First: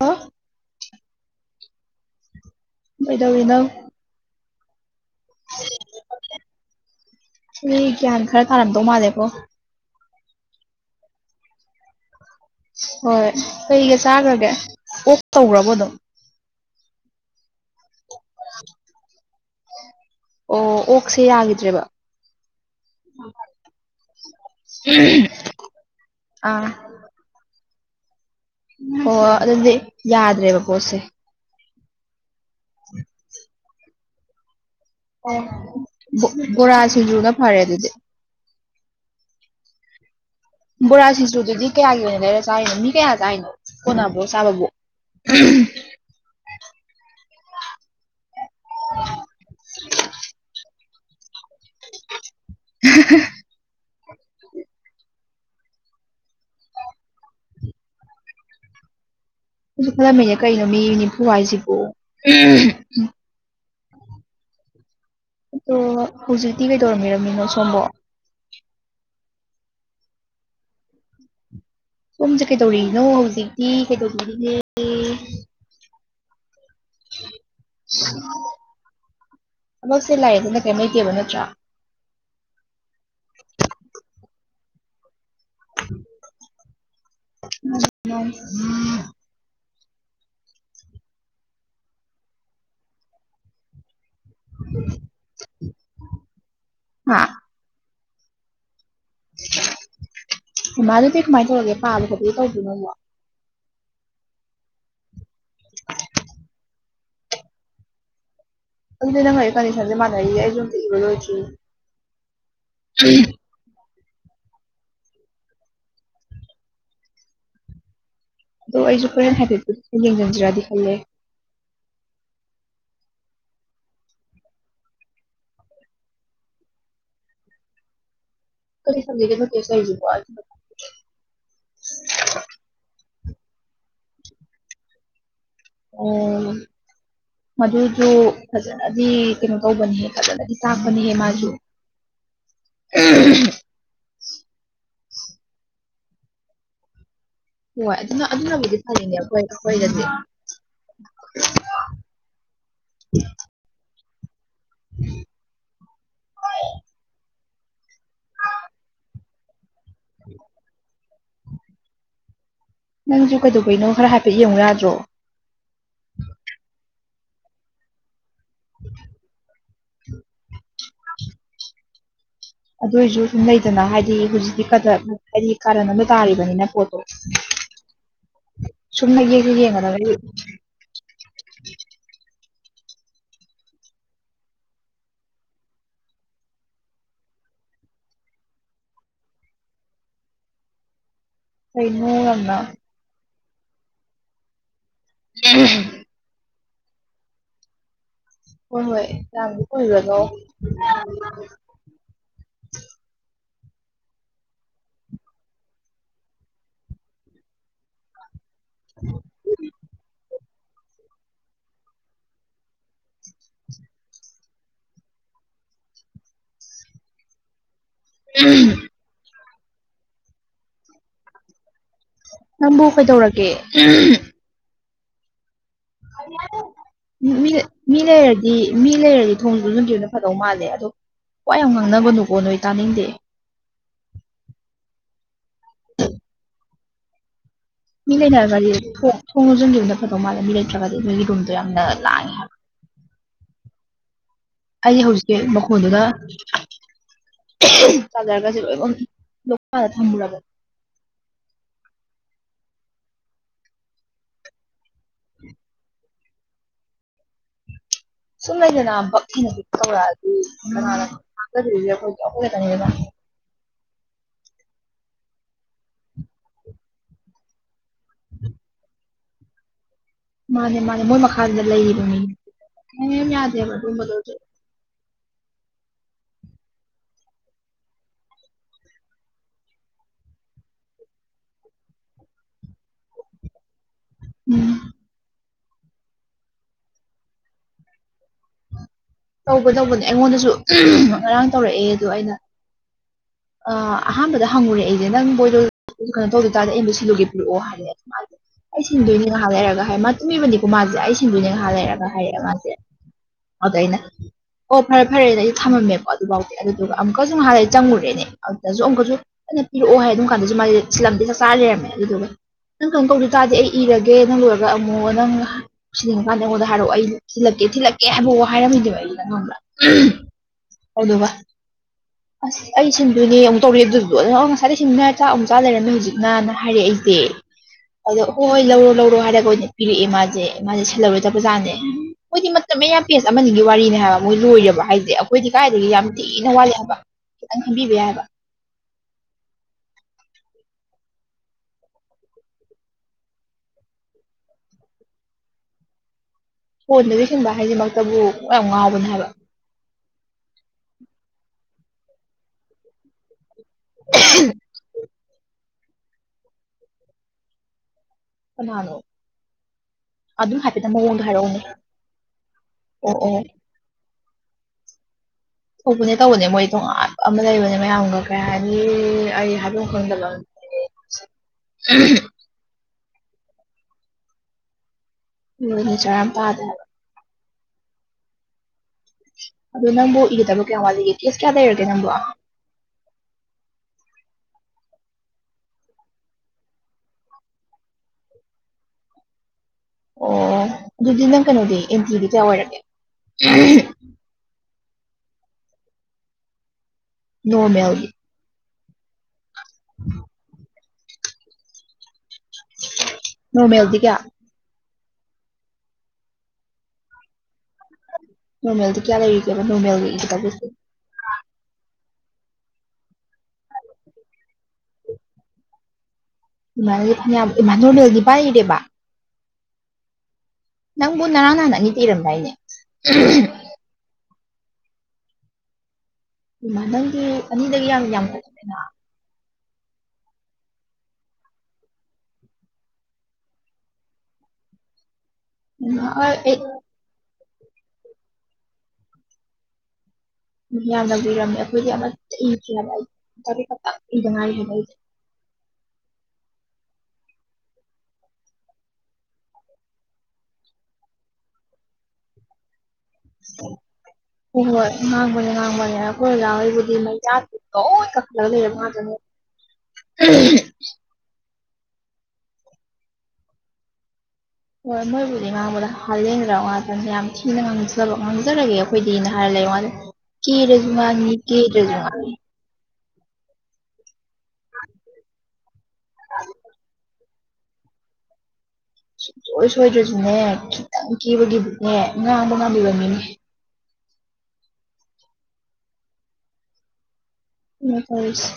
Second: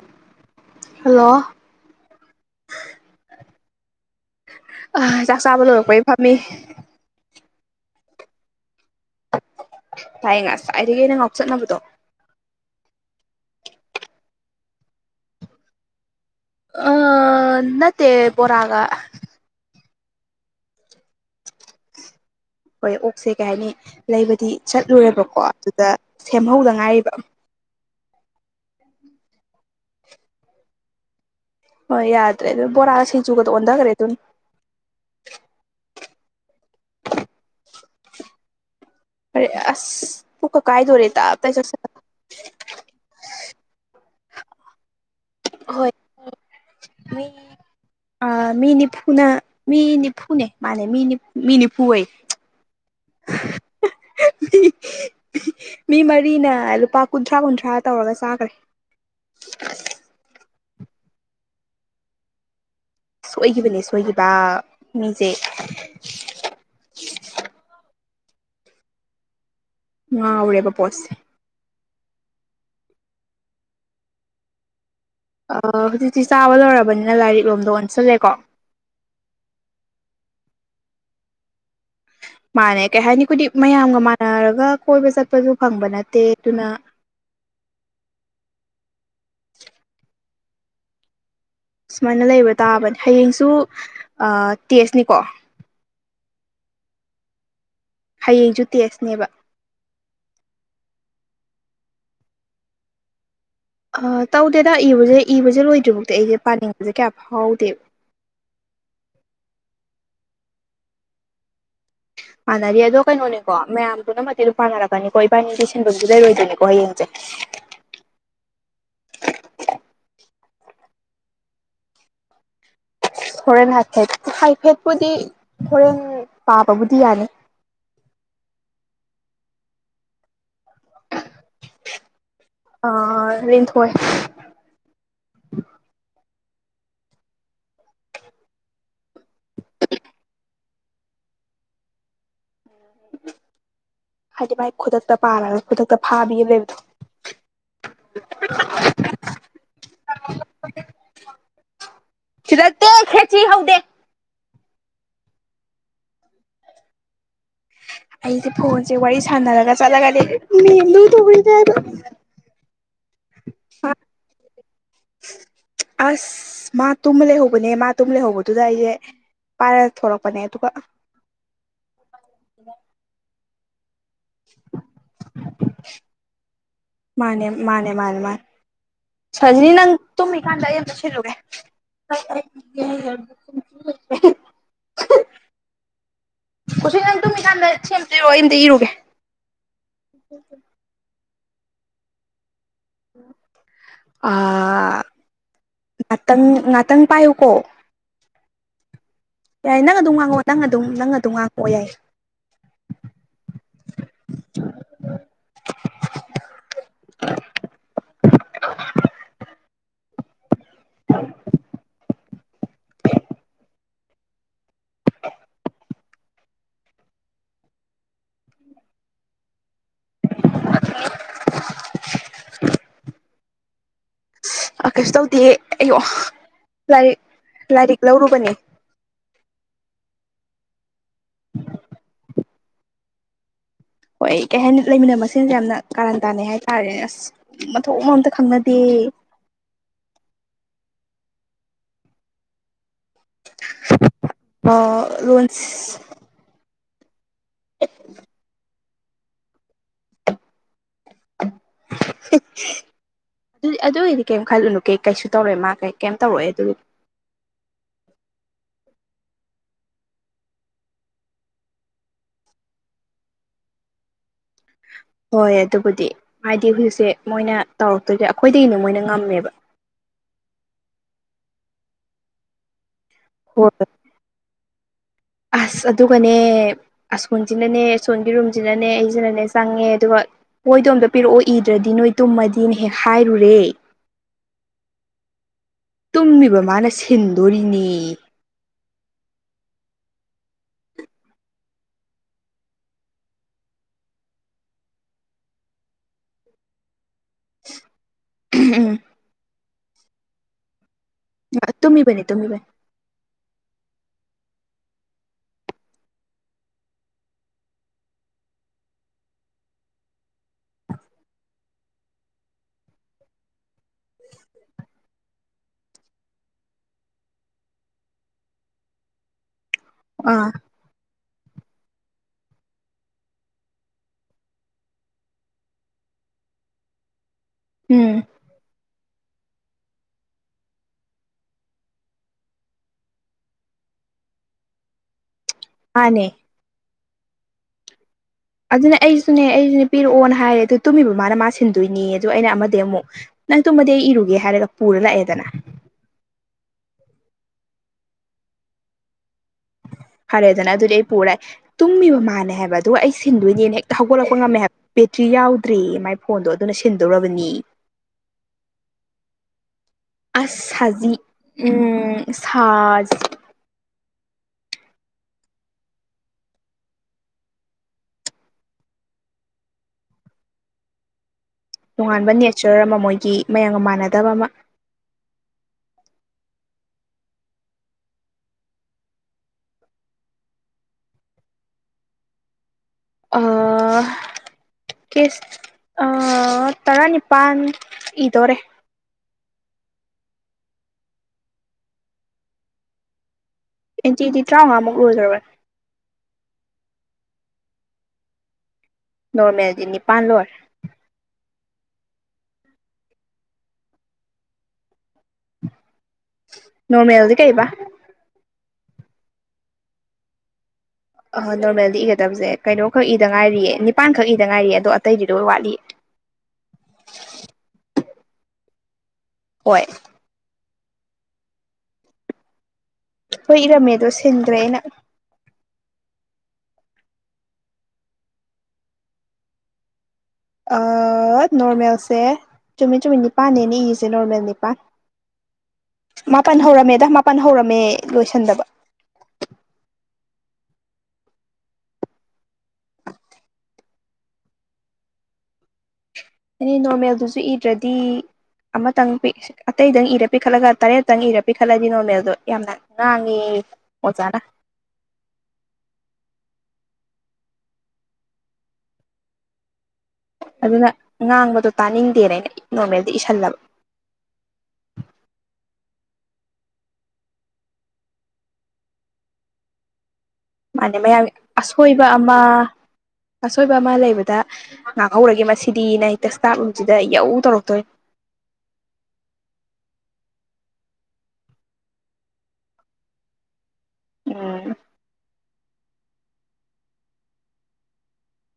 ꯂꯣ hello ꯀꯩꯗꯧꯔꯤꯅꯣ ꯑ ꯆꯥꯛ ꯆꯥꯕ ꯂꯣꯏꯔꯛꯄꯩ ꯐꯝꯃꯤ ꯑꯗꯨꯗꯤ ꯒ꯭ꯌꯥꯟ ꯈꯔ ꯇꯥꯔꯝꯗꯧ ꯃꯥꯜꯂꯦꯕꯣ ꯇꯥꯏ ꯉꯁꯥꯏꯗꯒꯤ ꯑꯩꯅ ꯉꯥꯎꯆꯠꯅꯕꯗꯣ ꯍꯣꯏ ꯀꯩꯒ ꯆꯥꯈ꯭ꯔꯒꯦ ꯑꯣꯛ ꯇꯧꯈ꯭ꯔꯕꯣ ꯑꯗꯨꯝ ꯑꯥ ꯅꯠꯇꯦ ꯕꯣꯔꯥꯒ ꯑꯣ ꯑꯣꯛꯁꯦ ꯌꯥꯒꯤꯗ꯭ꯔꯦꯕ ꯍꯣꯏ ꯑꯣꯛꯁꯦ ꯀꯩ ꯍꯥꯏꯅꯤ ꯂꯩꯕꯗꯤ ꯆꯠꯂꯨꯔꯦꯕꯀꯣ ꯑꯗꯨꯗ ꯑꯥ ꯁꯦꯝꯍꯧꯗ ꯉꯥꯏꯔꯤꯕ ꯍꯣ ꯍꯣ ꯑꯗꯨꯗꯤ ꯌꯥꯗ꯭ꯔꯦꯕ ꯄꯣꯠꯁꯦ ꯍꯣꯏ ꯌꯥꯗ꯭ꯔꯦ ꯑꯗꯨꯝ ꯕꯣꯔꯥ ꯁꯤꯡꯖꯨꯒꯗꯣ ꯑꯣꯟꯊꯒ꯭ꯔꯦ ꯑꯗꯨꯝꯅ ꯕꯣꯔꯥ ꯁꯨꯖꯨꯅ ꯐꯔꯦ ꯑꯗꯨꯗꯤ ꯐꯔꯦ ꯑꯁ ꯄꯨꯛꯀ ꯀꯥꯏꯗꯣꯔꯦ ꯕꯨꯣꯔꯥ ꯇꯥꯞ ꯇꯥꯏ ꯁꯤꯡꯖꯨꯗꯨꯗꯤ ꯆꯥꯁꯤꯜꯂꯒ ꯀꯌꯥꯒꯤ ꯑꯣꯢꯅ ꯂꯩꯔ ꯆꯥꯏꯅꯣ ꯃꯤ ꯀꯌꯥ ꯆꯥꯏꯅꯣ ꯀꯣꯟꯅꯥꯕ꯭ꯔꯣ ꯆꯥꯕꯕꯨ ꯑ ꯃꯤ ꯅꯤꯐꯨꯅ ꯃꯤ ꯅꯤꯐꯨꯅꯦ ꯃꯥꯅꯦ ꯃꯤ ꯅꯤ ꯃꯤ ꯅꯤꯐꯨ ꯑꯌꯦ [inaudible] ꯃꯤ ꯃꯔꯤꯅ ꯂꯨꯄꯥ ꯀꯨꯟꯊ꯭ꯔꯥ ꯀꯨꯟꯊ꯭ꯔꯥ ꯇꯧꯔꯒ ꯆꯥꯒ꯭ꯔꯦ ꯑꯩꯁꯨ ꯈꯜꯂꯝꯃꯤꯅꯦ ꯀꯩꯅꯣ ꯃꯤ ꯅꯤꯐꯨ ꯍꯥꯏꯁꯤꯕꯨ ꯁꯣꯏꯒꯤꯕꯅꯦ ꯁꯣꯏꯒꯤꯕ ꯃꯤꯖꯦ ꯍꯣ ꯍꯣ ꯍꯣ ꯍꯧꯖꯤꯛꯇꯤ ꯀꯩꯗꯧꯔꯝ ꯕꯤꯔꯝꯃꯤꯅꯣ ꯁꯣꯝꯕꯣ ꯉꯥꯎꯔꯦꯕ ꯄꯣꯠꯁꯦ ꯁꯣꯝꯁꯦ ꯀꯩꯗꯧꯔꯤꯅꯣ ꯍꯧꯖꯤꯛꯇꯤ ꯀꯩꯗꯧꯕꯤꯔꯤꯒꯦ ꯑꯥ ꯍꯧꯖꯤꯛꯇꯤ ꯆꯥꯕ ꯂꯣꯏꯔꯕꯅꯤꯅ ꯂꯥꯏꯔꯤꯛ ꯔꯣꯝꯗ ꯑꯣꯟꯁꯜꯂꯦꯀꯣ ꯑꯃꯁꯦ ꯂꯥꯏꯌꯦ [unintelligible] ꯂꯩ ꯀꯩꯏꯝ ꯂꯩꯇꯦꯕ ꯅꯠꯇ꯭ꯔꯥ ꯃꯥꯥꯟꯅꯩ ꯀꯩ ꯍꯥꯏꯅꯤꯈꯗꯤ ꯃꯌꯥꯝꯒ ꯃꯥꯟꯅꯔꯒ ꯀꯣꯏꯕ ꯆꯠꯄꯁꯨ ꯐꯪꯕ ꯅꯠꯇꯦ ꯑꯗꯨꯅ ꯎꯝ ꯁꯨꯃꯥꯏꯅ ꯂꯩꯕ ꯇꯥꯕꯅꯦ ꯍꯌꯦꯡꯁꯨ ꯑꯥ ꯇꯦꯁꯅꯤꯀꯣ ꯍꯥ ꯍꯌꯦꯡꯖꯨ ꯇꯦꯁꯅꯦꯕ ꯏꯃꯥꯗꯨꯗꯤ ꯀꯃꯥꯏꯅ ꯇꯧꯔꯒꯦ ꯄꯥꯕ ꯈꯣꯠ ꯇꯧꯗꯣꯏꯅꯣꯕ ꯑ ꯇꯧꯗꯦꯗ ꯏꯕꯁꯦ ꯏꯕꯁꯦ ꯂꯣꯏꯗ꯭ꯔꯤꯐꯥꯎꯗꯤ ꯑꯩꯁꯦ ꯄꯥꯅꯤꯡꯕꯁꯦ ꯀꯌꯥ ꯐꯥꯎꯗꯦꯕ ꯑꯗꯨꯗꯤ ꯅꯪꯉꯒ ꯑꯩꯒ ꯀꯟꯗꯤꯁꯟꯁꯦ ꯃꯥꯟꯅꯩꯌꯦ ꯑꯩꯁꯨ ꯑꯝꯇ ꯏꯕ ꯂꯣꯏꯗ꯭ꯔꯤꯅꯦ ꯃꯥꯅꯔꯤ ꯑꯗꯣ ꯀꯩꯅꯣꯅꯦ ꯀꯣ ꯃꯌꯥꯝ ꯄꯨꯝꯅꯃꯛꯇ ꯑꯗꯨ ꯄꯥꯟꯅꯔꯛꯀꯅꯤꯀꯣ ꯏꯕꯥꯅꯤꯒꯤ ꯁꯤꯟꯕꯒꯤ ꯂꯩꯔꯣꯏꯗꯣꯏꯅꯦꯀꯣ ꯍꯌꯦꯡꯁꯦ ꯑꯗꯣ ꯑꯩꯁꯨ ꯍꯣꯔꯦꯟ ꯍꯥꯏꯐꯦꯠꯇꯗꯤ ꯌꯦꯡꯁꯤꯟꯖꯤꯔꯗꯤ ꯈꯜꯂꯦ ꯍꯣꯔꯦꯟ ꯍꯥꯏꯐꯦꯠ ꯍꯥꯏꯐꯦꯠꯄꯨꯗꯤ ꯍꯣꯔꯦꯟ ꯄꯥꯕꯕꯨꯗꯤ ꯌꯥꯅꯤ ꯀꯔꯤ ꯁꯕꯖꯦꯛꯀꯤꯅꯣ ꯇꯦꯁ ꯇꯧꯔꯤꯁꯤꯕꯣ [unintelligible] ꯑ ꯔꯤꯡꯊꯣꯏ ꯑꯣ ꯃꯗꯨꯁꯨ ꯐꯖꯅꯗꯤ ꯀꯩꯅꯣ ꯇꯧꯕꯅꯤꯍꯦ ꯐꯖꯅꯗꯤ ꯇꯥꯛꯄꯅꯤ ꯍꯦ ꯃꯥꯖꯨ ꯍꯥꯏꯗꯤ ꯃꯥꯏ ꯈꯨꯗꯛꯇ ꯄꯥꯔꯒ ꯈꯨꯗꯛꯇ ꯐꯥꯕꯤ ꯑꯃ ꯂꯩꯕꯗꯣ ꯍꯣꯏ ꯑꯗꯨꯅ ꯑꯗꯨꯅꯕꯨꯗꯤ ꯐꯔꯤꯅꯦ ꯑꯩꯈꯣꯏ ꯑꯩꯈꯣꯏꯗꯗꯤ ꯁꯤꯗ [unintelligible] ꯑꯩꯁꯦ ꯐꯣꯟꯁꯦ ꯋꯥꯔꯤ ꯁꯥꯟꯅꯔꯒ ꯆꯠꯂꯒꯅꯦ [unintelligible] ꯅꯪꯁꯨ ꯀꯩꯗꯧꯕꯩꯅꯣ ꯈꯔ ꯍꯥꯏꯐꯦꯠ ꯌꯦꯡꯉꯨ ꯌꯥꯗ꯭ꯔꯣ ꯑꯁ ꯃꯥ ꯇꯨꯝꯕ ꯂꯩꯍꯧꯕꯅꯦ ꯃꯥ ꯇꯨꯝ ꯂꯩꯍꯧꯕꯗꯨꯗ ꯑꯩꯁꯦ ꯄꯥꯏꯔ ꯊꯣꯔꯛꯄꯅꯦ ꯑꯗꯨꯒ [inaudible] ꯑꯗꯨ ꯑꯣꯏꯔꯁꯨ ꯁꯨꯝ ꯂꯩꯗꯅ ꯍꯥꯏꯗꯤ ꯍꯧꯖꯤꯛꯇꯤ ꯍꯥꯏꯗꯤ ꯀꯥꯔꯟ ꯑꯃ ꯇꯥꯔꯤꯕꯅꯤꯅ ꯄꯣꯠꯇꯣ ꯃꯥꯅꯦ ꯃꯥꯅꯦ ꯃꯥꯅꯦ ꯃꯥꯅꯦ ꯁꯨꯝ ꯌꯦꯡꯁꯨ ꯁꯖꯤꯅꯤ ꯅꯪ ꯌꯦꯡꯒꯗꯕꯅꯤ ꯇꯨꯝꯃꯤꯀꯥꯟꯗ ꯑꯩ ꯑꯝ ꯁꯤꯜꯂꯨꯒꯦ [unintelligible] ꯈꯨꯁꯤ ꯅꯪ ꯇꯨꯝꯃꯤ ꯏꯀꯥꯟꯗ ꯁꯦꯝꯗꯣꯏꯔꯣ ꯑꯝꯗ ꯏꯔꯨꯒꯦ [inaudible] [unintelligible] ꯑ [unintelligible] ꯉꯥꯛꯇꯪ ꯉꯥꯛꯇꯪ ꯄꯥꯏꯌꯨꯀꯣ ꯍꯣꯏ ꯍꯣꯏ ꯌꯥꯝꯗꯤ ꯌꯥꯏ ꯅꯪ ꯑꯗꯨꯝ ꯀꯨꯏꯔꯅꯣ ꯉꯥꯡꯉꯛꯑꯣ ꯅꯪ ꯑꯗꯨꯝ ꯅꯪ ꯑꯗꯨꯝ ꯉꯥꯡꯉꯛꯑꯣ ꯌꯥꯏ [inaudible] [inaudible] [inaudible] ꯎꯝ ꯅꯪꯕꯨ ꯀꯩꯗꯧꯔꯒꯦ ꯀꯩꯁꯨ ꯇꯧꯗꯦ ꯑꯌꯣ ꯑꯩ ꯂꯥꯏꯔꯤꯛ ꯃꯤ ꯃꯤ ꯂꯥꯏꯔꯤꯛ ꯂꯧꯔꯨꯕꯅꯦ ꯂꯩꯔꯗꯤ ꯃꯤ ꯂꯩꯔꯗꯤ ꯊꯣꯡꯗꯨ ꯂꯣꯟꯖꯟꯒꯤꯕꯅ ꯐꯗꯧ ꯃꯥꯜꯂꯦ ꯑꯗꯣ ꯋꯥ꯭ ꯌꯥꯝ ꯉꯥꯡꯅꯕꯅꯨꯀꯣ ꯅꯣꯏ ꯇꯥꯅꯤꯡꯗꯦ ꯍꯣꯏ ꯀꯩ ꯍꯥꯏꯅꯤ ꯂꯩꯃꯤꯟꯅꯕ ꯃꯁꯤꯡꯁꯦ ꯌꯥꯝꯅ ꯀꯥꯔꯥꯟ ꯇꯥꯅꯩ ꯍꯥꯏꯇꯥꯔꯦꯅꯦ ꯑꯁ ꯃꯊꯧ ꯃꯔꯝ ꯃꯤ ꯑꯝꯇ ꯂꯩꯅꯔꯒꯗꯤ ꯈꯪꯅꯗꯦ ꯊꯣꯡ ꯊꯣꯡ ꯂꯣꯟꯖꯟꯒꯤꯕꯅ ꯐꯗꯧ ꯃꯥꯜꯂꯤ ꯃꯤ ꯂꯩꯇ꯭ꯔꯒꯗꯤ ꯅꯣꯏꯒꯤ ꯔꯨꯝꯗꯣ ꯌꯥꯝꯅ ꯂꯥꯡꯉꯦ ꯍꯥꯏꯕ ꯑꯩꯁꯦ ꯍꯧꯖꯤꯛꯀꯤ ꯂꯣꯟ ꯃꯈꯣꯟꯗꯨꯗ ꯑꯗꯨ ꯆꯖꯔꯒ ꯂ ꯊꯝꯃꯔꯒ ꯑꯗꯨ ꯑꯗꯨꯒꯤꯗꯤ ꯀꯩꯝ ꯈꯜꯂꯨꯅꯨ ꯀꯩ ꯀꯩꯁꯨ ꯇꯧꯔꯦ ꯃꯥ ꯀꯩ ꯀꯩꯝ ꯇꯧꯔꯛꯑꯣꯏ ꯑꯗꯨ ꯁꯨꯝ ꯂꯩꯗꯅ ꯕꯛ ꯊꯅ ꯇꯧꯔꯛꯑꯗꯤꯅ ꯍꯥꯗ꯭ꯔꯤꯁꯦ ꯑꯩꯈꯣꯏꯒꯤꯈꯜꯂꯛꯀꯅꯤꯗꯅ ꯍꯣꯏ ꯑꯗꯨꯕꯨꯗꯤ ꯍꯥꯏꯗꯤ ꯍꯧꯖꯤꯛꯁꯦ ꯃꯣꯏꯅ ꯇꯧꯔꯛꯇꯣꯏꯁꯦ ꯑꯩꯈꯣꯏꯗꯒꯤꯅ ꯃꯣꯏꯅ ꯉꯝꯃꯦꯕ ꯃꯥꯅꯦ ꯃꯥꯅꯦ ꯃꯣꯏ ꯃꯈꯥꯗ ꯂꯩꯔꯤꯕꯅꯤ ꯍꯣꯏ ꯌꯥꯗꯦꯕ ꯑꯗꯨꯒꯨꯝꯕꯗꯣꯁꯨ ꯑꯁ ꯑꯗꯨꯒꯅꯦ ꯑꯁꯣꯝꯁꯤꯅꯅꯦ ꯑꯁꯣꯝꯒꯤ ꯔꯨꯝꯁꯤꯅꯅꯦ ꯑꯩꯁꯤꯅꯅꯦ ꯆꯪꯉꯦ ꯑꯗꯨꯒ ꯃꯣꯏꯗꯣ ꯑꯝ ꯄꯤꯔꯛꯑꯣ ꯏꯗ꯭ꯔꯗꯤ ꯅꯣꯏ ꯇꯨꯝꯃꯗꯤꯅ ꯍꯦꯛ ꯍꯥꯏꯔꯨꯔꯦ ꯎꯝ ꯇꯨꯝꯃꯤꯕ ꯃꯥꯅ ꯁꯤꯟꯗꯣꯔꯤꯅꯤꯌꯦ ꯇꯧꯕ ꯇꯧꯕꯅꯦ ꯑꯩꯉꯣꯟꯗꯁꯨ ꯉꯔꯥꯡ ꯇꯧꯔꯛꯑꯦ ꯑꯗꯣ ꯑꯩꯅ ꯑ ꯑꯍꯥꯟꯕꯗ ꯍꯪꯉꯨꯔꯦ ꯑꯩꯁꯦ ꯅꯪ ꯕꯣꯏꯗꯔ ꯀꯩꯅꯣ ꯇꯧꯗ ꯇꯥꯔꯗꯤ ꯑꯩꯕꯨ ꯁꯤꯜꯂꯨꯒꯦ ꯂꯑꯣ ꯍꯥꯏ ꯑꯗꯨꯃꯥꯏꯗ ꯎꯝ ꯑꯩ ꯁꯤꯟꯗꯣꯏꯅꯤꯍ ꯂꯩꯔꯒ ꯍꯥꯏ ꯇꯨꯝꯃꯤꯕꯅꯤꯀ ꯃꯥꯁꯦ ꯑꯩ ꯁꯤꯡꯗꯨꯅꯦꯍꯥꯟ ꯎꯝ ꯂꯩꯔꯒ ꯇꯨꯝꯃꯤꯕꯅꯦ ꯍꯥꯏꯔꯛꯑꯦ ꯇꯨꯝꯃꯤꯕꯅꯦ ꯃꯥꯁꯦ ꯑꯗꯨꯗ ꯑꯩꯅ ꯑꯣ ꯐꯔꯦ ꯐꯔꯦ ꯑꯗꯨ ꯑꯩꯗꯤ ꯊꯝꯃꯝꯃꯦꯀꯣ ꯑꯗꯨꯐꯥꯎꯗꯤꯦ ꯑꯗꯨꯗꯨꯒ ꯑꯃꯨꯛꯀꯁꯨ ꯅꯥꯟꯋꯥꯩ ꯆꯪꯉꯨꯔꯦꯅꯦ ꯑꯗꯨꯗꯁꯨ ꯑꯃꯨꯛꯀꯁꯨ ꯐꯖꯟꯅ ꯄꯤꯔꯛꯑꯣ ꯍꯥꯏ ꯑꯗꯨꯝ ꯀꯥꯟꯗꯁꯨ ꯃꯥꯁꯦ ꯁꯤꯜꯂꯝꯗꯤ ꯆꯥꯛ ꯆꯆꯥ ꯂꯩꯔꯝꯃꯦ ꯑꯗꯨꯗꯨꯒ ꯅꯪ ꯈꯪ ꯀꯧꯗ ꯇꯥꯔꯗꯤ ꯑꯩ ꯏꯔꯒꯦ ꯅꯪ ꯂꯣꯏꯔꯒ ꯑꯃꯨꯛ ꯅꯪ ꯁꯤꯖꯤꯡꯉꯀꯥꯟꯗ ꯑꯩꯉꯣꯟꯗ ꯍꯥꯏꯔꯛꯑꯣ ꯑꯩ ꯊꯤꯜꯂꯛꯀꯦ ꯊꯤꯜꯂꯛꯀꯦ ꯍꯥꯏꯕꯕꯨ ꯋꯥ ꯍꯥꯏꯔꯝꯃꯤꯗꯦꯕ ꯑꯩ ꯅꯉꯣꯟꯗ ꯑ ꯍꯥꯎꯗ ꯋꯥ ꯑꯁ ꯑꯩ ꯁꯤꯟꯗꯨꯣꯏꯅꯦ ꯑꯃꯨꯛ ꯇꯧꯔꯛꯑꯦ ꯑꯗꯨꯗꯨꯗꯣ ꯑꯗꯨ ꯉꯁꯥꯏꯗ ꯁꯤꯡꯅ ꯆꯥꯛ ꯑꯃꯨꯛ ꯆꯥ ꯂꯩꯔꯝꯃꯦ ꯍꯧꯖꯤꯛꯅꯅ ꯍꯥꯏꯔꯛꯑꯦ ꯑꯩꯁꯦ ꯎꯝ ꯑꯗꯣ ꯍꯣꯏ ꯍꯣꯏ ꯂꯧꯔꯣ ꯂꯧꯔꯣ ꯍꯥꯏꯔꯒ ꯑꯣꯏꯅ ꯄꯤꯔꯛꯑꯦ ꯃꯥꯁꯦ ꯃꯥꯁꯦ ꯁꯜꯍꯧꯔꯗꯕ ꯄ꯭ꯔꯖꯥꯅꯦ ꯃꯣꯏꯗꯤ ꯃꯇꯝ ꯃꯌꯥ ꯄꯦꯁ ꯑꯃꯅꯤ ꯋꯥꯔꯤꯅꯤ ꯍꯥꯏ ꯃꯣꯏ ꯂꯣꯏꯔꯕ ꯍꯥꯏꯁꯦ ꯑꯩꯈꯣꯏꯗꯤ ꯀꯥꯏꯗꯒꯤ ꯌꯥꯝ ꯃꯥꯅꯦ ꯊꯤꯅ ꯋꯥꯠꯂꯦꯕ ꯈꯤꯇꯪ ꯈꯟꯕꯤꯕ ꯌꯥꯏꯑꯕ ꯑꯗꯨꯅ ꯑꯩꯁꯨꯅꯦ ꯑꯩꯁꯨꯅꯦ ꯄꯤꯔꯛꯑꯣꯅ ꯍꯥꯏꯔꯦ ꯑꯗꯨ ꯇꯨꯝꯃꯤꯕ ꯃꯥꯅ ꯃꯥ ꯁꯤꯟꯗꯣꯏꯅꯤ ꯑꯗꯨ ꯑꯩꯅ ꯑꯃꯗꯤ ꯑꯃꯨꯛ ꯅꯪ ꯇꯣꯃꯗꯤ ꯑꯩ ꯏꯔꯨꯒꯦ ꯍꯥꯏꯔꯒ ꯄꯨꯔ ꯂꯥꯛꯑꯦꯗꯅ ꯍꯣꯟꯕꯅ ꯍꯤꯡꯕ ꯍꯥꯏꯁꯤꯃꯛꯇꯕꯨ ꯌꯥꯝ ꯉꯥꯎꯕꯅꯦ ꯍꯥꯏꯕ ꯐꯔꯦꯗꯅ ꯑꯗꯨꯗꯤ ꯑꯩ ꯄꯨꯔꯦ ꯇꯨꯝꯃꯤꯕ ꯃꯥꯜꯅꯦ ꯍꯥꯏꯕ ꯑꯗꯨꯒ ꯑꯩꯁꯦ ꯁꯤꯟꯗꯣꯏꯅꯦꯅ ꯍꯦꯛꯇ ꯍꯧꯒꯠꯂꯛꯄ ꯉꯝꯃꯦ ꯍꯥꯏꯕ ꯕꯦꯇ꯭ꯔꯤ ꯌꯥꯎꯗꯦ ꯃꯥꯏ ꯐꯣꯟꯗꯣ ꯑꯗꯨꯅ ꯁꯤꯟꯗꯧꯔꯕꯅꯤ ꯅꯥ ꯂꯣ ꯑꯗꯨꯝ ꯑꯁ ꯍꯥꯏꯐꯦꯠꯇꯪ ꯁꯥꯖꯤ ꯃꯑꯣꯡꯗ ꯍꯥꯏꯔꯛꯎꯅꯦ ꯎꯝ ꯑꯣ ꯁꯥꯁ ꯑꯣ ꯊꯣꯛꯄꯅꯦ ꯇꯧꯕꯅꯦ ꯃꯣꯏ ꯇꯣꯉꯥꯟ ꯑꯃ ꯂꯩꯕꯅꯦ ꯃꯌꯥꯝꯒ ꯀꯩ ꯍꯥꯏꯅꯤ ꯑꯩ ꯍꯥꯏꯕꯐꯝ ꯈꯪꯗ ꯑꯣ ꯇꯣꯉꯥꯟꯕ ꯅꯦꯆꯔ ꯑꯃ ꯃꯣꯏꯒꯤ ꯃꯌꯥꯝꯒ ꯃꯥꯟꯅꯗꯕ ꯑꯃ ꯎꯁꯨꯔ ꯌꯥꯝ ꯄꯥꯗ ꯑꯗꯣ ꯅꯪꯕꯨ ꯏꯒꯗꯕ ꯀꯌꯥ ꯋꯥꯠꯂꯤꯒꯦ ꯀꯦꯁ ꯀꯌꯥ ꯂꯩꯔꯒꯦ ꯅꯪꯕꯨ ꯑ ꯀꯦꯁ ꯇꯔꯥꯅꯤꯄꯥꯜ ꯏꯗꯣꯔꯦ ꯑꯣ ꯑꯗꯨꯗꯤ ꯅꯪ ꯀꯩꯅꯣꯗꯤ ꯑꯦꯟꯇꯤꯗꯤ ꯀꯌꯥ ꯑꯣꯏꯔꯛꯒꯦ ꯑꯦꯟꯇꯤꯗꯤ ꯇꯔꯥꯃꯉꯃꯨꯛ ꯂꯣꯏꯖꯔꯣꯏ ꯅꯣꯔꯃꯦꯜꯅꯤ ꯅꯣꯔꯃꯦꯜꯗꯤ ꯅꯤꯄꯥꯟ ꯂꯣꯏꯔꯦ ꯅꯣꯡꯃꯦ ꯑꯣꯗꯤ ꯀꯌꯥ ꯅꯣꯔꯃꯦꯜꯗꯤ ꯀꯩꯕ ꯅꯣꯔꯃꯦꯜꯗꯤ ꯀꯌꯥ ꯂꯩꯔꯤꯒꯦꯕ ꯅꯣꯔꯃꯦꯜꯒꯤ ꯏꯒ ꯇꯧꯁꯦ ꯑꯍꯣ ꯅꯣꯔꯃꯦꯗꯤ ꯏꯒꯗꯕꯁꯦ ꯀꯩꯅꯣ ꯈꯛ ꯏꯗ ꯉꯥꯏꯔꯤꯌꯦ ꯅꯤꯄꯥꯟꯈꯛ ꯏꯗ ꯉꯥꯏꯔꯤꯌꯦ ꯑꯗꯣ ꯑꯇꯩꯗꯤꯗꯣꯏ ꯋꯥꯠꯂꯤ ꯏꯃꯅꯌꯥꯝ ꯏꯃꯥꯟꯅꯕꯣꯔ ꯂꯦꯜꯗꯤ ꯄꯥꯏ ꯂꯩꯔꯦꯕ ꯍꯣꯏ ꯅꯪꯕꯨ ꯅꯔꯥꯟ ꯅꯍꯥꯟ ꯑꯅꯤ ꯇꯤꯔꯝꯗꯥꯏꯅꯦ ꯍꯣꯏ ꯏꯔꯝꯃꯦꯗꯣ ꯁꯤꯟꯗ꯭ꯔꯦ ꯑꯩꯅ ꯏꯃ ꯅꯪꯒꯤ ꯑꯅꯤꯗꯒꯤ ꯌꯥꯝ ꯌꯥꯝ ꯀ ꯑ ꯅꯣꯔꯃꯦꯜꯁꯦ ꯆꯨꯝꯃꯤ ꯆꯨꯝꯃꯤ ꯅꯤꯄꯥꯜꯅꯦ ꯑꯩꯅ ꯏꯁꯦ ꯅꯣꯔꯃꯦꯜ ꯅꯤꯄꯥꯥꯟ ꯍꯣꯏ ꯃꯥꯄꯜ ꯑꯩ ꯍꯧꯔꯝꯃꯦꯗ ꯃꯥꯄꯜ ꯍꯧꯔꯝꯃꯦ ꯂꯣꯏꯁꯟꯗꯕ ꯌꯥ ꯂꯧꯕꯤꯔꯝꯃꯦ ꯑꯩꯈꯣꯏꯗꯤ ꯑꯃꯠꯇ ꯏꯈꯤ꯭ꯔꯦꯕ ꯑꯩ ꯏꯗꯉꯥꯏꯔꯤꯕꯅꯦ ꯑꯩꯗꯤ ꯑꯦꯅꯦ ꯅꯣꯔꯃꯦꯜꯗꯨꯁꯨ ꯏꯗ꯭ꯔꯗꯤ ꯑꯃꯇꯪ ꯄ ꯑꯇꯩꯗꯪ ꯏꯔ ꯄꯤꯛꯈꯠꯂꯒ ꯇꯔꯦꯠꯇꯪ ꯏꯔ ꯄꯤꯈꯠꯂꯗꯤ ꯅꯣꯔꯃꯦꯜꯗꯣ ꯌꯥꯝꯅ ꯅꯪꯒꯤ ꯑꯣꯖꯔ ꯍꯣꯏ ꯍꯣꯏ ꯉꯥꯡꯕꯅꯦ ꯉꯥꯡꯕꯅꯦ ꯑꯩꯈꯣꯏ ꯑꯣꯖꯥ ꯍꯣꯏꯕꯨꯗꯤ ꯃꯩ ꯆꯥꯠꯇꯤ ꯂꯣꯏꯅ ꯀꯛꯈꯠꯂꯒ ꯂꯩꯔꯕ ꯃꯥꯥꯗꯨꯅꯦ [unintelligible] ꯑꯗꯨꯅ ꯉꯥꯡꯕꯗꯣ ꯇꯥꯅꯤꯡꯗꯦꯅ ꯑꯩꯅ ꯅꯣꯔꯃꯦꯜꯗꯤ ꯏꯁꯁꯤꯜꯂꯕ ꯍꯣꯏ ꯃꯣꯏꯕꯨꯗꯤ ꯉꯥꯡꯕꯗ ꯍꯥꯂꯦꯟꯗ꯭ꯔ ꯉꯇ ꯌꯥꯝ ꯊꯤꯅ ꯉꯖꯕ ꯉꯥꯡꯖꯔꯒꯦꯣ ꯑꯩꯈꯣꯏꯗꯤꯅ ꯍꯥꯏꯔ ꯂꯩꯉꯜꯗꯦ ꯃꯥꯅꯦ ꯃꯌꯥꯝꯒꯤ ꯑꯁꯣꯏꯕ ꯑꯃ ꯑꯁꯣꯏꯕ ꯑꯃ ꯂꯩꯕꯗ ꯉꯥꯡꯍꯧꯔꯒꯦ ꯃꯁꯤꯗꯤ ꯅ ꯇꯦꯛꯁꯇꯥꯠ ꯔꯨꯝꯁꯤꯗ ꯌꯧ ꯇꯧꯔꯛꯇꯣꯏ ꯁꯨꯡꯁꯣꯏ ꯁꯣꯏꯗ꯭ꯔꯁꯤꯅꯦ ꯈꯤꯇꯪ ꯀꯦꯕꯒꯤꯐꯧꯅꯦ ꯉꯥꯡꯕ ꯉꯝꯃꯤꯕ ꯃꯤꯅꯦ ꯎꯝ ꯎ ꯇꯧꯔꯣꯏꯁꯤ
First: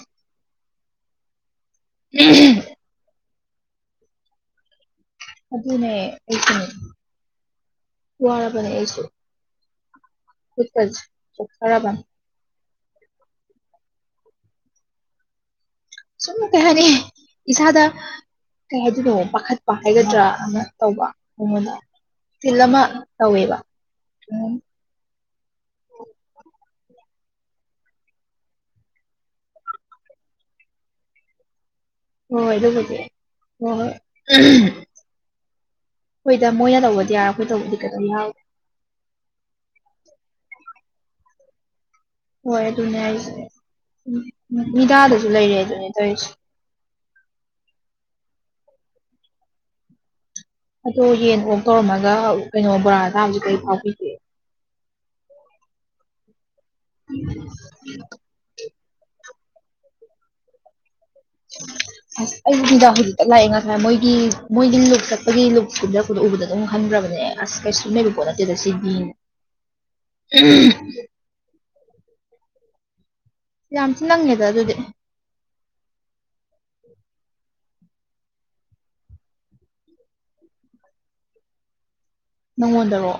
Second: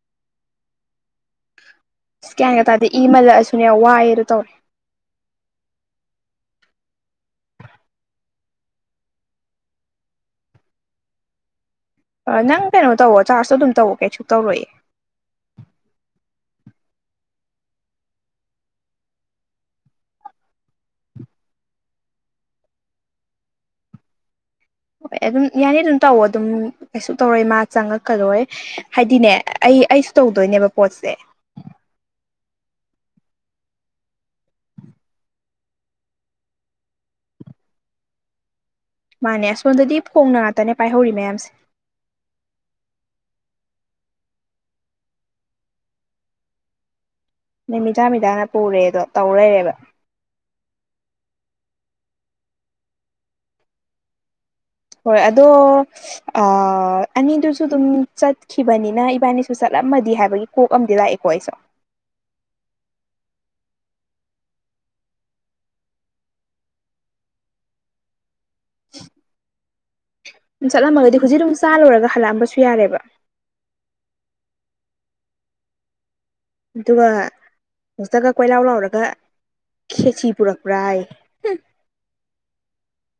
ꯏꯁꯀꯦꯟꯒ ꯇꯥꯔꯗꯤ ꯏ ꯃꯥꯜꯂꯛꯑꯁꯨꯅꯦ ꯋꯥꯏꯑꯗꯣ ꯇꯧꯔꯦ ꯑꯗꯨꯅꯦ ꯑꯩꯁꯨꯅꯦ ꯋꯥꯔꯕꯅꯦ ꯑꯩꯁꯨ ꯈꯨꯠꯀꯖꯦ ꯆꯣꯛꯊꯔꯕꯅꯦ ꯅꯪ ꯀꯩꯅꯣ ꯇꯧꯋꯣ ꯆꯥꯔꯖꯇꯣ ꯑꯗꯨꯝ ꯇꯧꯑꯣ ꯀꯩꯁꯨ ꯇꯧꯔꯣꯏꯑꯦ ꯁꯨꯝ ꯀꯩ ꯍꯥꯏꯅꯤ ꯏꯁꯥꯗ ꯀꯩ ꯍꯥꯏꯗꯣꯏꯅꯣ ꯄꯥꯈꯠꯄ ꯍꯥꯏꯒꯗ꯭ꯔꯥ ꯑꯃ ꯇꯧꯕ ꯃꯉꯣꯟꯗ ꯇꯤꯜ ꯑꯃ ꯇꯧꯋꯦꯕ ꯎꯝ ꯍ ꯑꯗꯨꯝ ꯌꯥꯅꯤ ꯑꯗꯨꯝ ꯇꯧ ꯑꯗꯨꯝ ꯀꯩꯁꯨ ꯇꯧꯔꯣꯏ ꯃꯥ ꯆꯪꯉꯛꯀꯗꯣꯏꯔꯦ ꯍꯥꯏꯗꯤꯅꯦ ꯑꯩ ꯑꯩꯁꯨ ꯇꯧꯗꯣꯏꯅꯦꯕ ꯄꯣꯠꯁꯦ ꯍꯣꯏ ꯑꯗꯨꯕꯨꯗꯤ ꯍꯣꯏ ꯍꯣꯏ ꯍꯣꯏꯗ ꯃꯣꯏꯅ ꯇꯧꯕꯗꯤ ꯌꯥꯔ ꯑꯩꯈꯣꯏ ꯇꯧꯕꯗꯤ ꯀꯩꯗꯧ ꯌꯥꯔꯣꯏꯗꯣꯏ ꯃꯥꯅꯦ ꯁꯁꯣꯝꯗꯗꯤ ꯐꯣꯡꯅ ꯉꯥꯛꯇꯅꯦ ꯄꯥꯏꯍꯧꯔꯤ ꯃꯌꯥꯝꯁꯦ ꯍꯣꯏ ꯑꯗꯨꯅꯦ ꯍꯥꯏꯁꯦ ꯎ ꯃꯤꯗꯥꯗꯁꯨ ꯂꯩꯔꯦ ꯑꯗꯨꯅꯦ ꯇꯩꯔꯤꯁꯦ ꯅꯨꯃꯤꯗꯥ ꯃꯤꯗꯥꯅ ꯄꯨꯔꯦꯗꯣ ꯇꯧ ꯂꯩꯔꯦꯕ ꯑꯗꯣ ꯌꯦꯟ ꯑꯣꯛ ꯇꯧꯔꯝꯃꯒ ꯀꯩꯅꯣ ꯕꯣꯔꯥꯗ ꯆꯥꯕꯖꯤ ꯀꯩ ꯐꯥꯎꯕꯤꯒꯦ ꯍꯣꯏ ꯑꯗꯣ ꯑ ꯑꯅꯤꯗꯨꯁꯨ ꯑꯗꯨꯝ ꯆꯠꯈꯤꯕꯅꯤꯅ ꯏꯕꯥꯅꯤ ꯁꯨ ꯆꯠꯂꯝꯃꯗꯤ ꯍꯥꯏꯕꯒꯤ ꯀꯣꯛ ꯑꯃꯗꯤ ꯂꯥꯛꯑꯦꯀꯣ ꯑꯩꯁꯨ ꯎ ꯑꯁ ꯑꯩ ꯍꯗ ꯍꯧꯖꯤꯛꯇ ꯂꯥꯛꯑꯦ ꯉꯁꯥꯏ ꯃꯣꯏꯒꯤ ꯃꯣꯏꯒꯤ ꯂꯨꯞ ꯆꯠꯄꯒꯤ ꯂꯨꯞ ꯈꯨꯝꯖꯔꯛꯄꯗꯣ ꯎꯕꯗ ꯑꯗꯨꯝ ꯍꯟꯗ꯭ꯔꯕꯅꯦ ꯑꯁ ꯀꯩꯁꯨ ꯂꯩꯕ ꯄꯣꯠ ꯅꯠꯇꯦꯗ ꯁꯤꯗꯤ ꯆꯠꯂꯝꯃꯒꯗꯤ ꯍꯧꯖꯤꯛ ꯑꯗꯨꯝ ꯆꯥꯂꯨꯔꯒ ꯍꯜꯂꯛꯑꯝꯕꯁꯨ ꯌꯥꯔꯦꯕ ꯌꯥꯝꯆ ꯅꯪꯉꯦ ꯇ ꯑꯗꯨꯗꯤ ꯑꯗꯨꯒ ꯍꯧꯖꯤꯛꯇꯒ ꯀꯣꯏꯂꯥꯎ ꯂꯥꯎꯔꯒ ꯈꯦꯁꯤ ꯄꯨꯔꯛꯄ꯭ꯔꯥ ꯌꯦ ꯅꯪꯉꯣꯟꯗꫪꯣ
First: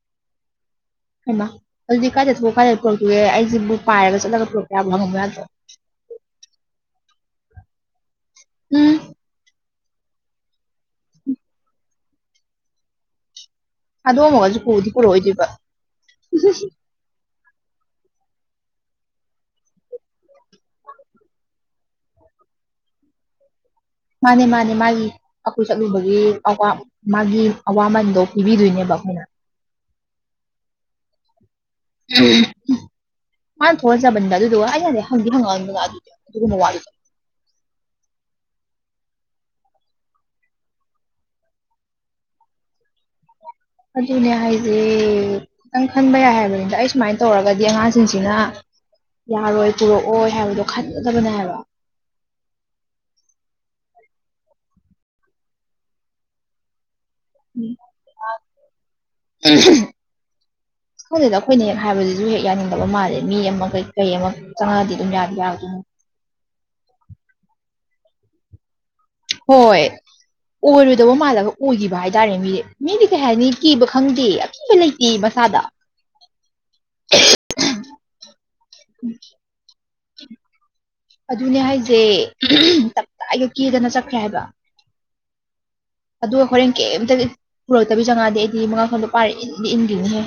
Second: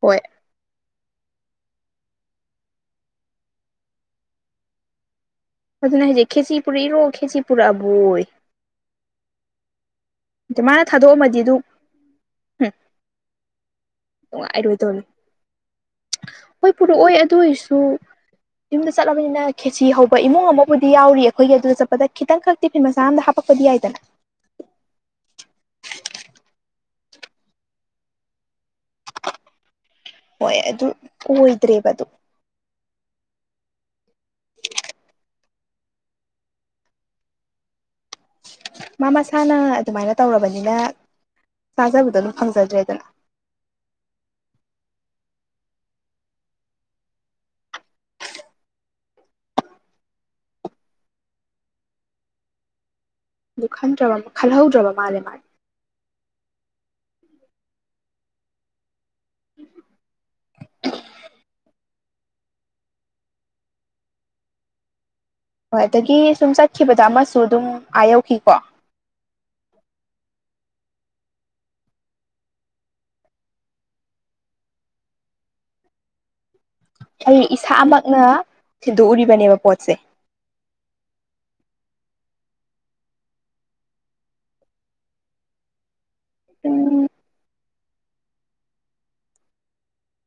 ꯍꯣꯏ ꯍꯥꯏꯃ ꯑꯗꯨꯗꯤ ꯀꯥꯏꯗ ꯊꯣꯛꯑꯑꯣ ꯀꯥꯏꯗ ꯄꯨꯔꯛꯇꯣꯏꯒꯦ ꯑꯩꯁꯤꯕꯨꯛ ꯄꯥꯏꯔ ꯆꯠꯂꯒ ꯄꯨꯔꯛꯄ ꯌꯥꯕ ꯍꯪꯉꯕ ꯌꯥꯗ꯭ꯔꯣ ꯑꯗꯨꯅ ꯍꯥꯏꯁꯦ ꯈꯦꯆꯤ ꯄꯨꯔꯛ ꯏꯔꯣ ꯈꯦꯆꯤ ꯄꯨꯔꯛꯑꯕꯣꯌꯦ ꯎꯝ ꯑ ꯃꯥꯅ ꯊꯥꯗꯣꯛꯑꯝꯃꯗꯤ ꯑꯗꯨ ꯎꯝ ꯊꯥꯗꯣꯛꯑꯝꯃꯒꯁꯨ ꯄꯨꯗꯤ ꯅꯨꯡꯉꯥꯏꯔꯣꯏꯗꯧꯅꯤ ꯄꯨꯔꯛꯑꯣꯗꯣꯏꯕ ꯍꯣꯏ ꯄꯨꯔꯛꯑꯣꯏ ꯑꯗꯨ ꯑꯣꯏꯁꯨ ꯌꯨꯝꯗ ꯆꯠꯂꯕꯅꯤꯅ ꯈꯦꯁꯤ ꯍꯧꯕ ꯏꯃꯨꯡ ꯑꯃꯕꯨꯗꯤ ꯌꯥꯎꯔꯤꯌꯦ ꯑꯩꯈꯣꯏꯒꯤ ꯑꯗꯨꯗ ꯆꯠꯄꯗ ꯈꯤꯇꯪꯈꯛ ꯇꯤꯐꯤꯟ ꯃꯆꯥ ꯑꯃꯥꯗ ꯍꯥꯄꯛꯄꯗꯤ ꯌꯥꯏꯗꯅ ꯃꯥꯅꯦ ꯃꯥꯅꯦ ꯃꯥꯒꯤ ꯑꯈꯣꯏ ꯆꯠꯂꯨꯕꯒꯤ ꯑꯋꯥ ꯃꯥꯒꯤ ꯑꯋꯥꯃꯟꯗꯣ ꯄꯤꯕꯤꯗꯣꯏꯅꯦꯕ ꯑꯩꯈꯣꯏꯅ ꯍꯣꯏ ꯑꯗꯨ ꯑꯣꯏꯗ꯭ꯔꯦꯕꯗꯣ ꯃꯥꯅ ꯊꯣꯛꯍꯟꯖꯕꯅꯤꯗ ꯑꯗꯨꯗꯨꯒ ꯑꯩꯩꯅꯅꯦ ꯍꯪꯗꯤ ꯍꯪꯉꯛ ꯑꯅꯨꯗꯅ ꯑꯗꯨꯗꯤ ꯑꯗꯨꯒꯨꯝꯕ ꯋꯥꯗꯨꯗꯤ ꯃꯥ ꯃꯁꯥꯅ ꯑꯗꯨꯃꯥꯏꯅ ꯇꯧꯔꯕꯅꯤꯅ ꯇꯥꯖꯕꯗꯣ ꯑꯗꯨꯝ ꯐꯪꯖꯗ꯭ꯔꯦꯗꯅ ꯑꯗꯨꯅꯦ ꯍꯥꯏꯖꯦ ꯈꯤꯇꯪ ꯈꯟꯕ ꯌꯥꯏ ꯍꯥꯏꯕꯅꯤꯗ ꯑꯩ ꯁꯨꯃꯥꯏꯅ ꯇꯧꯔꯒꯗꯤ ꯑꯉꯥꯡꯁꯤꯡꯁꯤꯅ ꯌꯥꯔꯣꯏ ꯄꯨꯔꯛꯑꯣꯏ ꯍꯥꯏꯕꯗꯣ ꯈꯟꯒꯗꯕꯅꯦꯕ ꯍꯥꯏꯕ ꯑꯗꯨ ꯈꯟꯗ꯭ꯔꯕ ꯈꯜꯍꯧꯗ꯭ꯔꯕ ꯃꯥꯜꯂꯦ ꯃꯥꯅꯦ ꯎꯝ [unintelligible] ꯑꯩꯈꯣꯏꯅ ꯍꯦꯛ ꯍꯥꯏꯕꯗꯁꯨ ꯍꯦꯛ ꯍꯦꯛ ꯌꯥꯅꯤꯡꯗꯕ ꯃꯥꯜꯂꯦ ꯃꯤ ꯑꯃ ꯀꯩ ꯀꯩ ꯑꯃ ꯆꯪꯉꯛꯑꯗꯤ ꯑꯗꯨꯝ ꯌꯥꯕ ꯌꯥꯕ ꯍꯣꯏ ꯑꯗꯒꯤ ꯁꯨꯝ ꯆꯠꯈꯤꯕꯗ ꯑꯃꯁꯨ ꯑꯗꯨꯝ ꯑꯥ ꯌꯧꯈꯤꯀꯣ ꯍꯣꯏ ꯑꯣꯏꯔꯣꯏꯗꯕ ꯃꯥꯜꯂꯒ ꯑꯣꯏꯈꯤꯕ ꯍꯥꯏꯇꯥꯔꯦ ꯃꯤꯗꯤ ꯃꯤꯗꯤ ꯀꯩ ꯍꯥꯏꯅꯤ ꯀꯤꯕ ꯈꯪꯗꯦ ꯑꯀꯤꯕꯥ ꯂꯩꯇ ꯃꯁꯥꯗ ꯑꯩ ꯏꯁꯥꯃꯛꯅ ꯊꯤꯟꯗꯣꯛꯎꯔꯤꯕꯅꯦꯕ ꯄꯣꯠꯁꯦ ꯑꯗꯨꯅꯦ ꯍꯥꯏꯁꯦ ꯎꯝ ꯇꯞꯇꯥꯏꯒ ꯀꯦꯗꯅ ꯆꯠꯈ꯭ꯔꯦ ꯍꯥꯏꯕ ꯑꯗꯣ ꯍꯣꯔꯦꯟ ꯀꯝꯇꯒ ꯄꯨꯔꯛꯇꯕꯤ ꯆꯪꯉꯛꯑꯗꯤ ꯑꯩꯗꯤ ꯃꯉꯛꯁꯝꯗꯣ ꯄꯥꯏꯔꯒ ꯏꯟꯗꯤ ꯏꯟꯒꯤꯅꯤꯍꯦ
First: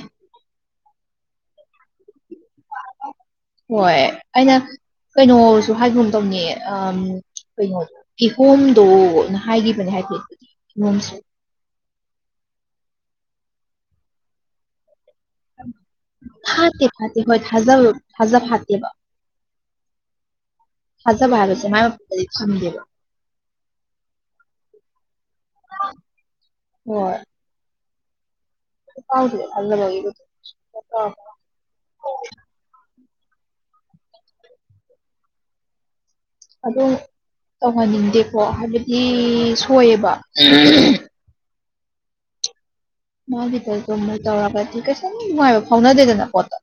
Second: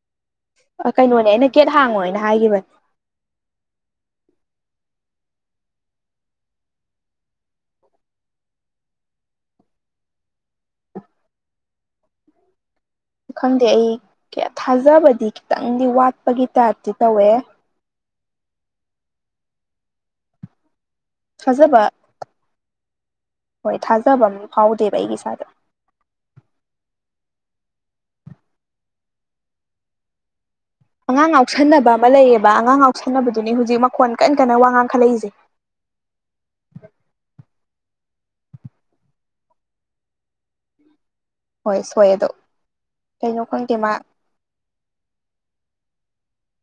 ꯑꯥ ꯀꯩꯅꯣꯅꯦ ꯑꯩꯅ ꯒꯦꯠ ꯍꯥꯡꯉꯣꯏꯅ ꯍꯥꯏꯒꯤꯕꯅꯦ ꯍꯣꯏ ꯑꯩꯅ ꯀꯩꯅꯣꯁꯨ ꯍꯥꯏꯒꯨꯝ ꯇꯧꯅꯦ ꯑꯝ ꯀꯩꯅꯣ ꯀꯤꯍꯣꯝꯗꯣꯅ ꯍꯥꯏꯒꯤꯕꯅꯦ ꯍꯥꯏꯗꯤ ꯅꯣꯡꯁꯨ ꯈꯪꯗꯦ ꯑꯩ ꯊꯥꯖꯕꯗꯤ ꯈꯤꯇꯪꯗꯤ ꯋꯥꯠꯄꯒꯤ ꯐꯥꯠꯇꯦ ꯇꯥꯞꯇꯤ ꯇꯧꯋꯦ [unintelligible] ꯊꯥꯖ ꯐꯥꯠꯇꯦꯕ ꯊꯥꯖꯕ ꯍꯥꯏꯕꯁꯦ ꯃꯥꯏ ꯃꯐꯝꯗꯗꯤ ꯊꯝꯗꯦꯕ ꯍꯣꯏ ꯊꯥꯖꯕ ꯑꯃꯝ ꯐꯥꯎꯗꯦꯕ ꯑꯩꯒꯤ ꯏꯁꯥꯗ ꯍꯣꯏ [unintelligible] ꯑꯉꯥꯡ ꯉꯥꯎꯁꯟꯅꯕ ꯑꯃ ꯂꯩꯌꯦꯕ ꯑꯉꯥꯡ ꯉꯥꯎꯁꯟꯅꯕꯗꯨꯅꯤ ꯍꯧꯖꯤꯛ ꯃꯈꯣꯟ ꯀꯟ ꯀꯟꯅ ꯋꯥ ꯉꯥꯡꯈꯠꯂꯛꯏꯁꯦ ꯑꯗꯨꯝ ꯇꯧꯍꯟꯅꯤꯡꯗꯦꯀꯣ ꯍꯥꯏꯕꯗꯤ ꯁꯣꯏꯌꯦꯕ ꯍꯣꯏ ꯁꯣꯏ ꯑꯗꯣ ꯀꯩꯅꯣ ꯈꯪꯗꯦ ꯃꯥ [unintelligible] ꯇꯧꯔꯒꯗꯤ ꯀꯩꯁꯨꯝ ꯅꯨꯡꯉꯥꯏꯕꯥ ꯐꯥꯎꯅꯗꯦꯗꯅ ꯄꯣꯠꯇꯣ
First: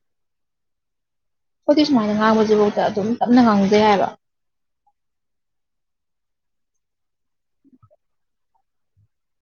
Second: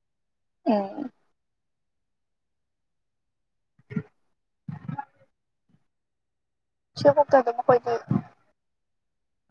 ꯎꯝ ꯈꯣꯢꯗꯤ ꯁꯨꯃꯥꯏꯅ ꯉꯥꯡꯕꯁꯤꯐꯥꯎꯗ ꯑꯗꯨꯝ ꯇꯞꯅ ꯉꯥꯡꯖꯩ ꯍꯥꯏꯕ ꯁꯤꯕꯣꯛꯇ ꯑꯗꯨꯝ ꯑꯩꯈꯣꯢꯗ